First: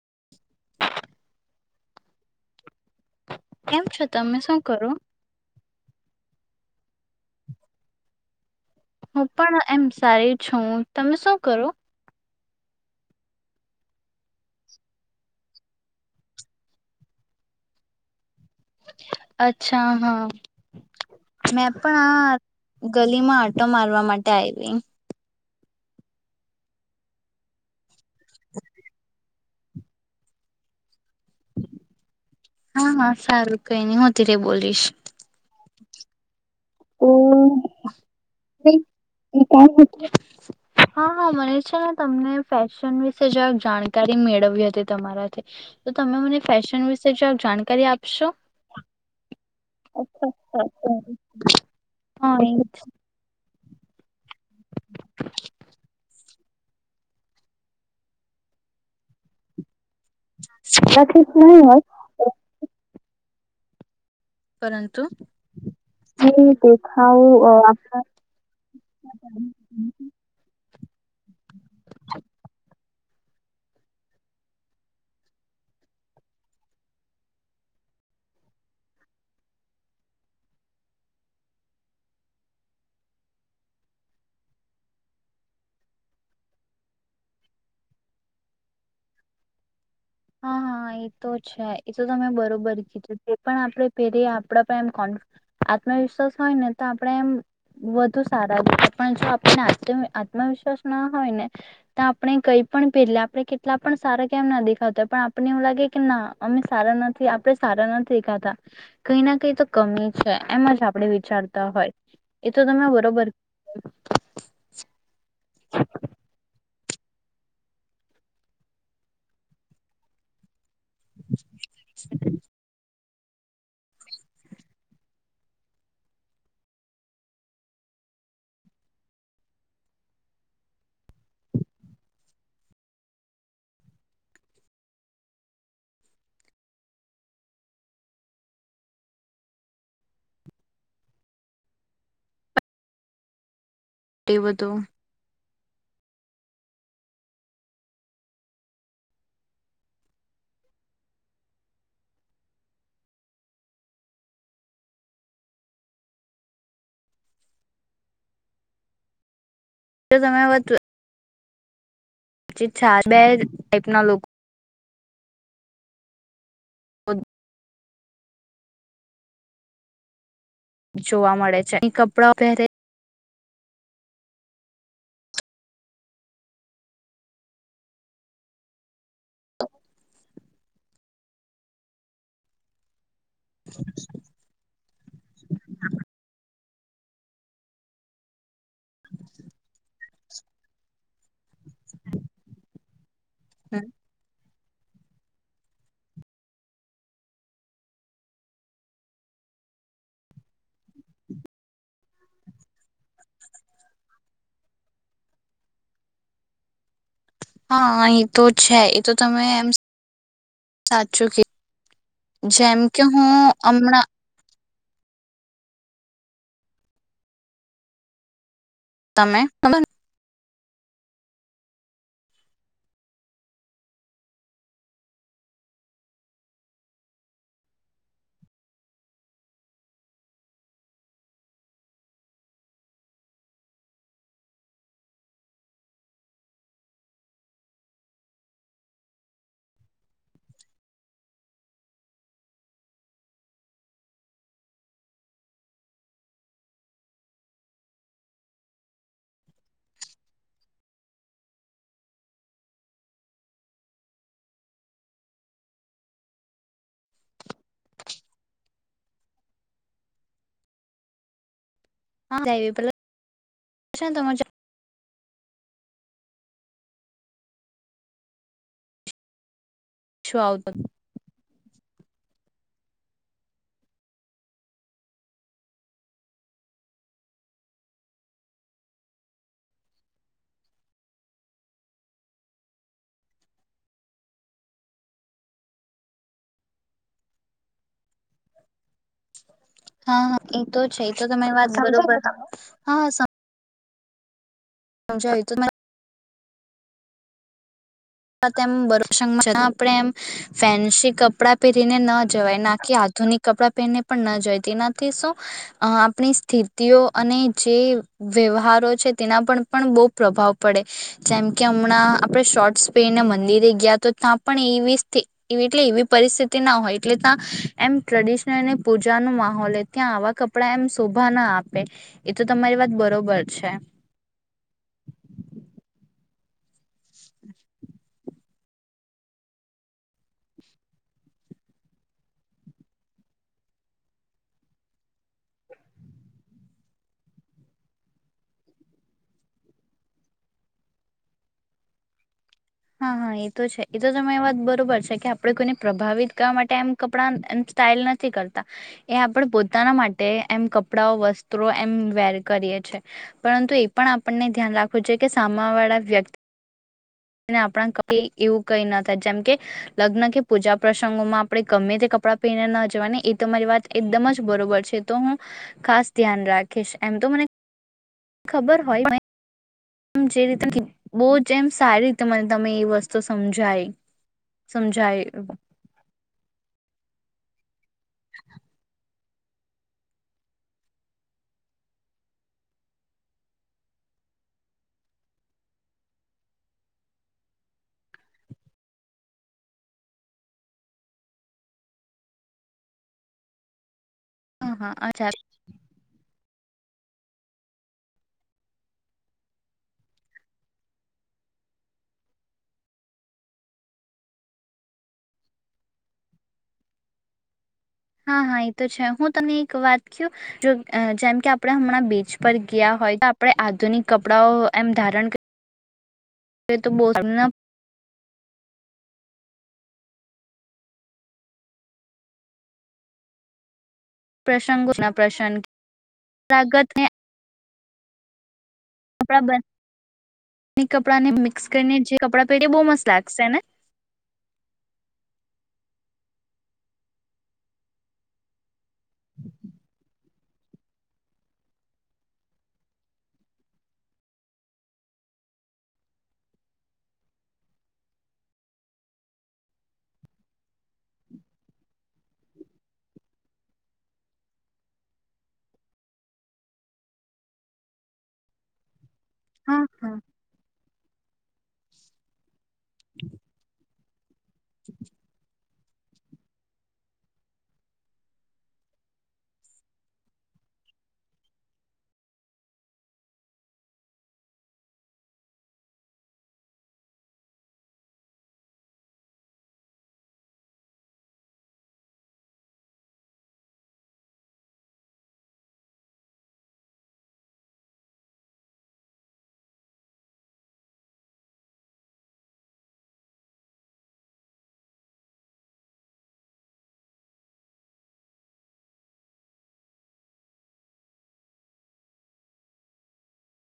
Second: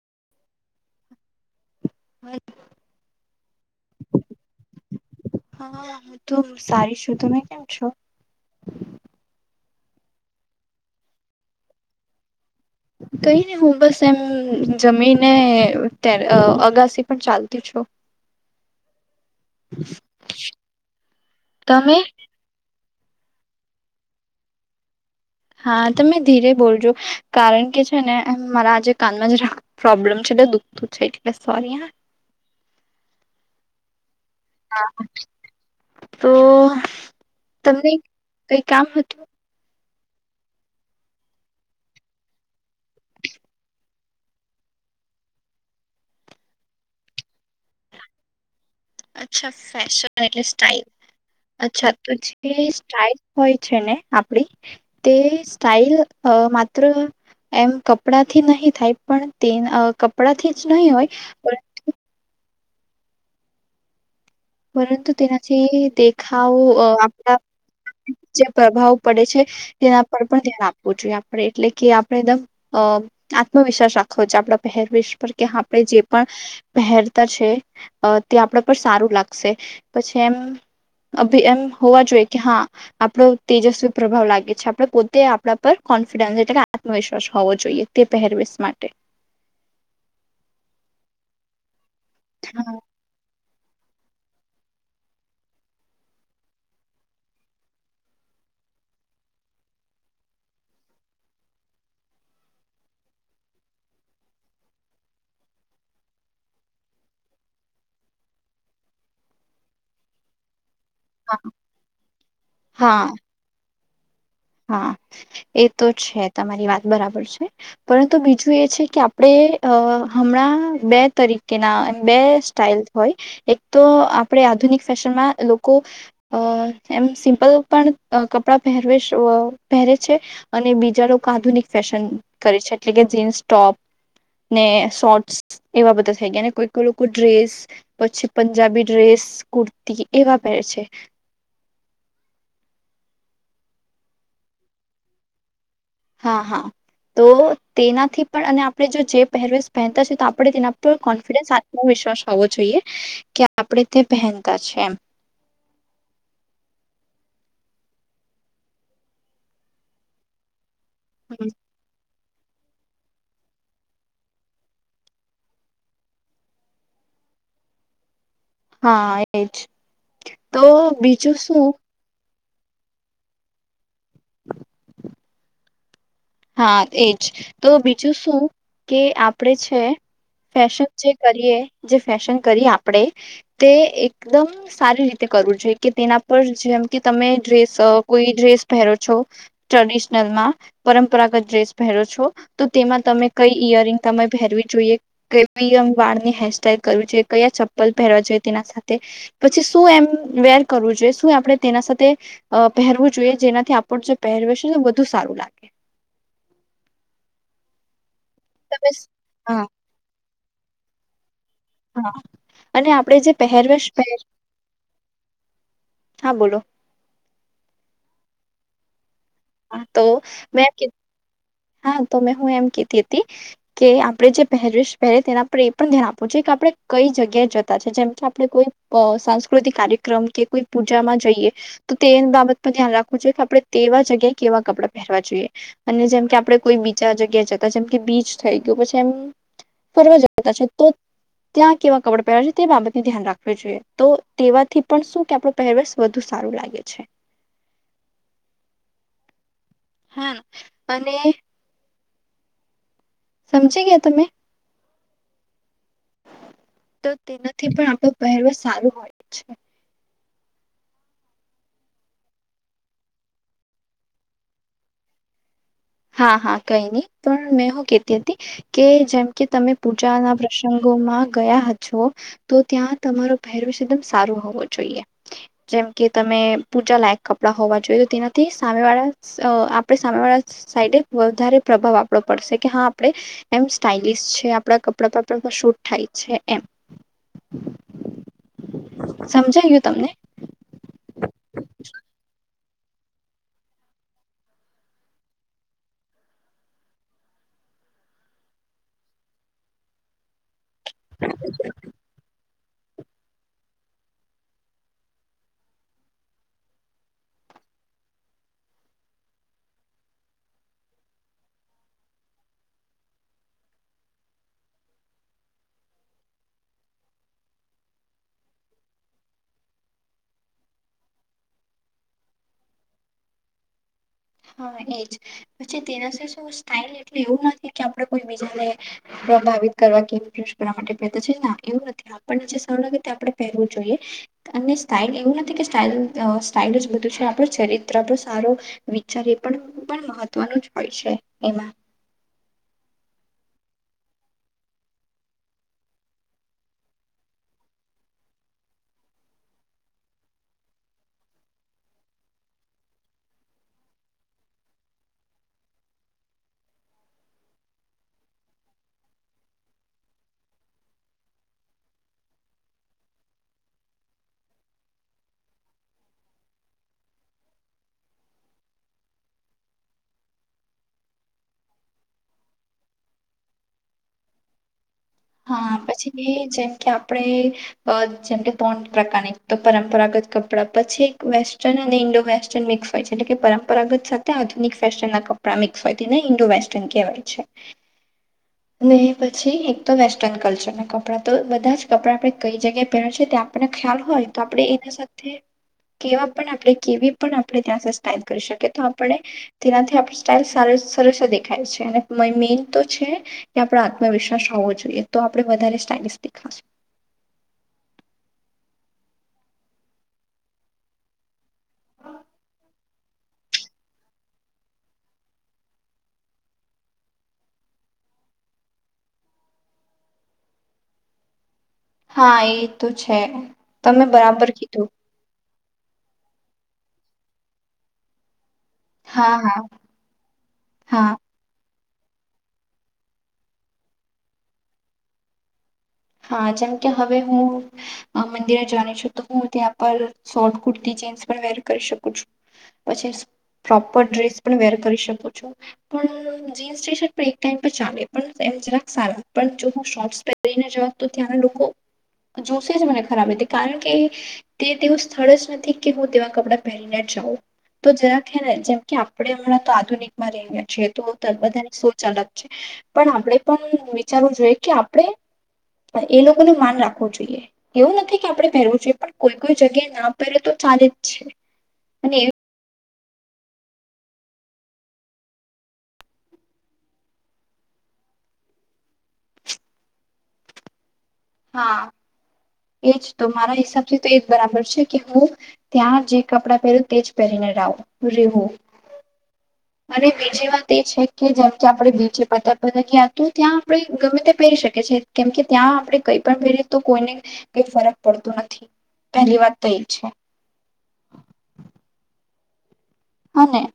[inaudible] [inaudible] કેમ છો તમે શું કરો. હા હું તો સારી છું તમે કેમ છો. હું પણ એમ સારી છું તમે શું કરો. કઈ નહી હું બસ એમ જમીને્યારે અગાસી પણ ચાલતી છું. અચ્છા હા મે તમે પણ આ ગલી માં આટો મારવા માટે આવી. હા તમે ધીરે બોલજો કારણ કે છે ને મારા આજે કાનમાં જે પ્રોબ્લેમ છે એટલે દૂધધ હા હા સારું કઈ નહી હું તીરે બોલીશ. તો. તો તમને કઈ કામ હતું. હા હા મને છે ને તમને ફેશન વિશે જંક જાણકારી મેળવી હતી તમારાથી તો તમે મને ફેશન વિશે જક જાણકારી આપશો. અચ્છા ફેશન એટલે સ્ટાઇલ. અચ્છા તું જે હા, એ સલ સલ માત્ર એમ કપડાથી નહી થાય પણ તે. કપડા થી જ નહી હોય પરંતુ તેનાથી જે દેખાવ દેખાવ આપણા અ આપણા જે પ્રભાવ પડે છે તેના પર પણ ધ્યાન આપ જોઈએ આપણે એટલે કે આપડણે એકદમ આત્મવિશ્વાસ રાખવ છે આપડા પહેરવેશ પર કે આપડે જે પણ પહેરતા છે તે આપણા પર સારું લાગત પછી એમ એમ હોવા જોઈએ કે હા આપણો તેજસ્વી પ્રભાવ લાગે છે આપણે પોતે આપણા પર કોન્ફિડન્સ એટલે કે આત્મવિશ્વાસ હોવો જોઈએ તે પહેરવીશ માટે હા હા એ તો છે. એ તો તમે હા બરોબર કીધું. પણ આપણે પહેરી આપડા પણ એમ કો આત્મવિશ્વાસ હોય ને તો આપણેે એમ વધુ સારા દેખ પણ જો આપણે આત્મવિશ્વાસ ના હોય ને, તો આપણે કઈ પણ પહેરી આપણે કેટલા પણ સારા કેમ ના દેખાતા પણ આપને એવું લાગે કે ના અમે સારા નથી આપણે સારા નથી દેખાતા, કઈ ના કઈ તો કમી છે એમ જ આપણે વિચારતા હોય, એ તો તમે હા બરોબર હા એ તો છે તમારી વાત બરાબર છે, પરંતુ બીજું એ છે કે આપડણે અ હમણાં બે તરીકે ના અને બે સ્ટઇલ હોય, એક તો આપણે આધુનિક ફેશનમાં લોકો, અ એમ સિમ્પલ પણ કપડા પહેરવી પહેરે છે અને બીજા લોકો આધુનિક ફેશન કરે છે, એટલે કે જીન્સ ટોપ ને શોર્ટ્સ એવા બધા થઈ ગયા કોઈ લોકો ડ્રેસ પછી પંજાબી ડ્રેસ કુર્તી એવા પહેરે છે. તે વધૂ હા હા, તો તેનાથી પણ અને આપણે જો જે પહેરવેશ પહેનતા છે તો આપણે તેના પર કોન્ફિડન્સ આત્મવિશ્વાસ હોવો જોઈએ, કે આપણે તે પહેનતા છે એમ. જો તમે આ વાત હમ. ી છા બે ટાઈપ ના લોકો [unintelligible] હા એજ. તો જોવા બીજું મળે શું છે એ કપડા પેરેસ હા એજ, તો બીજું શું કે આપણેે છે ફેશન જે કરીએ જે ફેશન કરીએ આપડણે તે એકદમ સારી રીતે કરવું જોઈએ કે તેના પર જેમ કે તમે ડ્રેસ કોઈ ડ્રેસ--. પહેરો છો, ટ્રે--. માં, પરમ પ્રરાગત ડ્રેસ પહેરો છો. તેમાં તમે કઈ ઈયરિંગ તમે પહેરવી જોઈએ, કેવી [inaudible] વાળની હેરસ્ટાઈલ કરવી જોઈએ, કયા ચપ્પલ પહેરવા જોઈએ તેના સાથે, પછી શું એમ વેર કરવું જોઈએ, શું આપણે તેના સાથે અહ પહેરવું જોઈએ જેનાથી આપણ જો પહેરવેશ હે ને વધુ સારું લાગે. હા એ તો છે. એ તો તમે હા એમ સાચું કી હા, અને આપડે જે પહેરવેશ હમણાં પહેર હા બોલો. તમે. મે કી હા તો મેં હું એમ કેતી હતી, કે આપણે જે પહેરવેશ પહેરી તેના પર એ પણ ધ્યાન આપવું જોઈ કે આપણે કઈ જગ્યાએ જતા છે, જેમ કે આપણે કોઈક સાંસ્કૃતિક કાર્યક્રમ કે કોઈ પૂજામાં જઈએ, તો તે બાબત પર ધ્યાન રાખવું જોઈએ કે આપણે તેવા જ જગ્યાએ કેવા કપડાં પહેરવા જોઈએ, અને જેમ કે આપ આપણે કોઈ બીજા જગ્યાએ જતા છે, જેમ કે બીચ થઈ ગયું, પછી એમ ફરવા જતા છે તો ત્યાં કેવા કપડા પહેર્યા જોઈ તે બાબતની ધ્યાન રાખવું જોઈએ, તો તેવાથી પણ શું કે આપણ પહેરવેશ વધુ સારું લાગે છે. હા, અને સમજી ગયા તમે? તો તેનાથી પણ આપડે પહેરવેશ સારું હોય છે. [inaudible] હા, હા કઈ નહી, પણ મેં હું કેતી હતી કે જેમ કે તમે પૂજા ના શું આવતું. પ્રસંગો માં ગયા હ છો તો ત્યાં તમારો પહેરવેશ એકદમ સારો હોવો જોઈએ. જેમ કે તમે પૂજા લાયક કપડા હોવા જોઈએ, તો તેનાથી સામે વાળા સ અહ આપડે સામે વાળા સાઈડે વધારે પ્રભાવ આપડો પડશે, કે હા આપડે એમ સ્ટાઇલિસ છે આપણા કપડા [unintelligible] શૂટ થાય છે એમ. સમજાયું તમને હા, હા એ તો છે. તો તમે વાત બરોબર [unintelligible] હા સમ જાઈ એ તો [inaudible] [inaudible] આપણે એમ ફેન્સી કપડાં પહેરીને ન જવાય ના. કે આધુનિક કપડાં પહેરીને પણ ન જવાય તેનાથી શું આપણી અહ સ્થિતિઓ અને જે વ્યવહારો છે તેના પર પણ બહુ પ્રભાવ પડે, જેમ કે હમણાં આપણે શોર્ટસ પહેરીને મંદિરે ગયા તો ત્યાં પણ એવી સ્થિ એટલે એવી પરિસ્થિતિ ના હોય એટલે ત્યાં એમ ટ્રેડિશનલને પૂજા નું માહોલ હોય ત્યાં આવા કપડા એમ શોભા ના આપે, એ તો તમારી વાત બરોબર છે. હા એજ. પછી તેનાથી શું સ્ટાઈલ એટલે એવું નથી કે આપણે કોઈ બીજાને પ્રભાવિત કરવા કે [unintelligible] કરવા માટે પહેરતા છે, ના, એવું નથી આપણને જે સારું લાગે તે આપણે પહેરવું જોઈએ, અને સ્ટાઇલ એવું નથી કે સ્ટાલઈલ અહ સ્ટાઈલ જ બધું છે, આપડે ચરિત્ર ભી સારું વિચાર એ પણ પણ મહત્વનું જ હોય છે એમાં. હા, હા એ તો છે. એતો તમે વાત બરોબર છે કે આપણે કોઈને પ્રભાવિત કરવા માટે એમ કપડા એમ સ્ટાઇલ નથી કરતા, એ આપણે પોતાના માટે એમ કપડાઓ, વસ્ત્રો એમ વેર કરીએ છે, પરંતુ એ પણ આપણને ધ્યાન રાખવું જોઈ કે સામે વાળા વ્યક્ત ને આપણા [unintelligible] એવું કઈ ન થાય જેમ કે લગ્ન કે પૂજા પ્રસંગોમાં આપણે ગમે તે કપડાં પહેરીને ન જવાની ઈ તમારી વાત એકદમ જ બરોબર છે. તો હું ખાસ ધ્યાન રાખીશ. એમ તો મને ખબર હોય [inaudible] જે રીતે [inaudible] બહું જ એમ સારી રીતે મને તમે એ વસ્તુ સમજાઈ. સમજ હા પછી બે જેમ કે આપ આપણે અહ જેમ કે તણ પ્રકારની તો પરંપરાગત કપડાં, પછી એક વેસ્ટર્ન અને ઈન્ડો વેસ્ટર્ન મિક્સ હોય છે, એટલે કે પરંપરાગત સાથે આધુનિક ફેશન ના કપડાં મિક્સ હોય તેને ઇન્ડો વેસ્ટર્ન કહેવાય છે. અને પછી તો વેસ્ટર્ન કલ્ચરના કપડાં તો બધા જ કપડાં આપણે કઈ જગ્યાએ પહેરવા છે તે આપડને ખ્યાલ હોય તો આપણેે હા એના હા અચ્છા સાથે કેવા પણ આપણે કેવી પણ આપણે ત્યાં સા સ્ટાઇલ કરી શકીએ, તો આપણે તેનાથી આપણી સ્ટાઇલ સાર સરસ દેખાય છે, અને મ મેન તો છે કે આપડો આત્મવિશ્વાસ હોવો જોઈ એ તો આપડે વધારે સ્ટઇલ દેખાશું. હા હા એ તો છે હું તને એક વાત ક જો જેમ કે આપણે હમણાં બીચ પર ગયા હોય તો આપણે આધુનિક કપડાઓ એમ ધારણ તો બ. હા એ તો છે. તમે બરાબર કીધું. લાગત હે. હા કપડા હા બ હા કપડા ને મિક્સ. જે કપ પહે બ મ લ. હા જેમ કે હવે હું મંદિરે જાણી છું. તો હું ત્યા પર. શોર્ટ કુર્તી જીન્સ પણ વેર કરી શકું છું પછી પ્રોપર ડ્રેસ પણ વેર કરી શકું છું પણ જીન્સ ટી શર્ટ પણ એક ટાઈમ પર ચાલે પણ એમ જરાક સારું પણ જો હું શોર્ટસ પહેરીને જં. તો ત્યાંના લોકો જોશે જ મને ખરાબ કારણ કે તે તેવું સ્થળ જ નથી કે હું તેવા કપડાં પહેરીને જાઉં તો જરાે ને જેમ કે. આપણે હમણાં તો હા હા આધુનિકમાં રહી ગ્યા છીએ તો. બધાની સોચ અલગ છે પણ આપણે પણ વિચારવું જોઈએ કે આપણે. એ લોકોને માન રાખવું જોઈએ એવું નથી કે આપણે પહેરવું જોઈએ પણ કોઈ કોઈ જગ્યાએ ના પહેરે તો ચાલે જ છે અને. હા. [unintelligible] મારા હિસાબથી તો એ જ બરાબર છે કે હું ત્યાં જે કપડાં પહેરું તે જ પહેરીને રું રેવું અને બીજી વાત એ છે કે જેમ કે આપણે બીચે પતક પકયા હતું ત્યાં આપણે ગમે તે પહેરી શકી છે કેમ કે ત્યાં આપણે કઈ પણ પહેરીએ તો કોઈને. કઈ ફરક પડતો નથી પહેલી વાત તો એજ છે. અનેા. [unintelligible]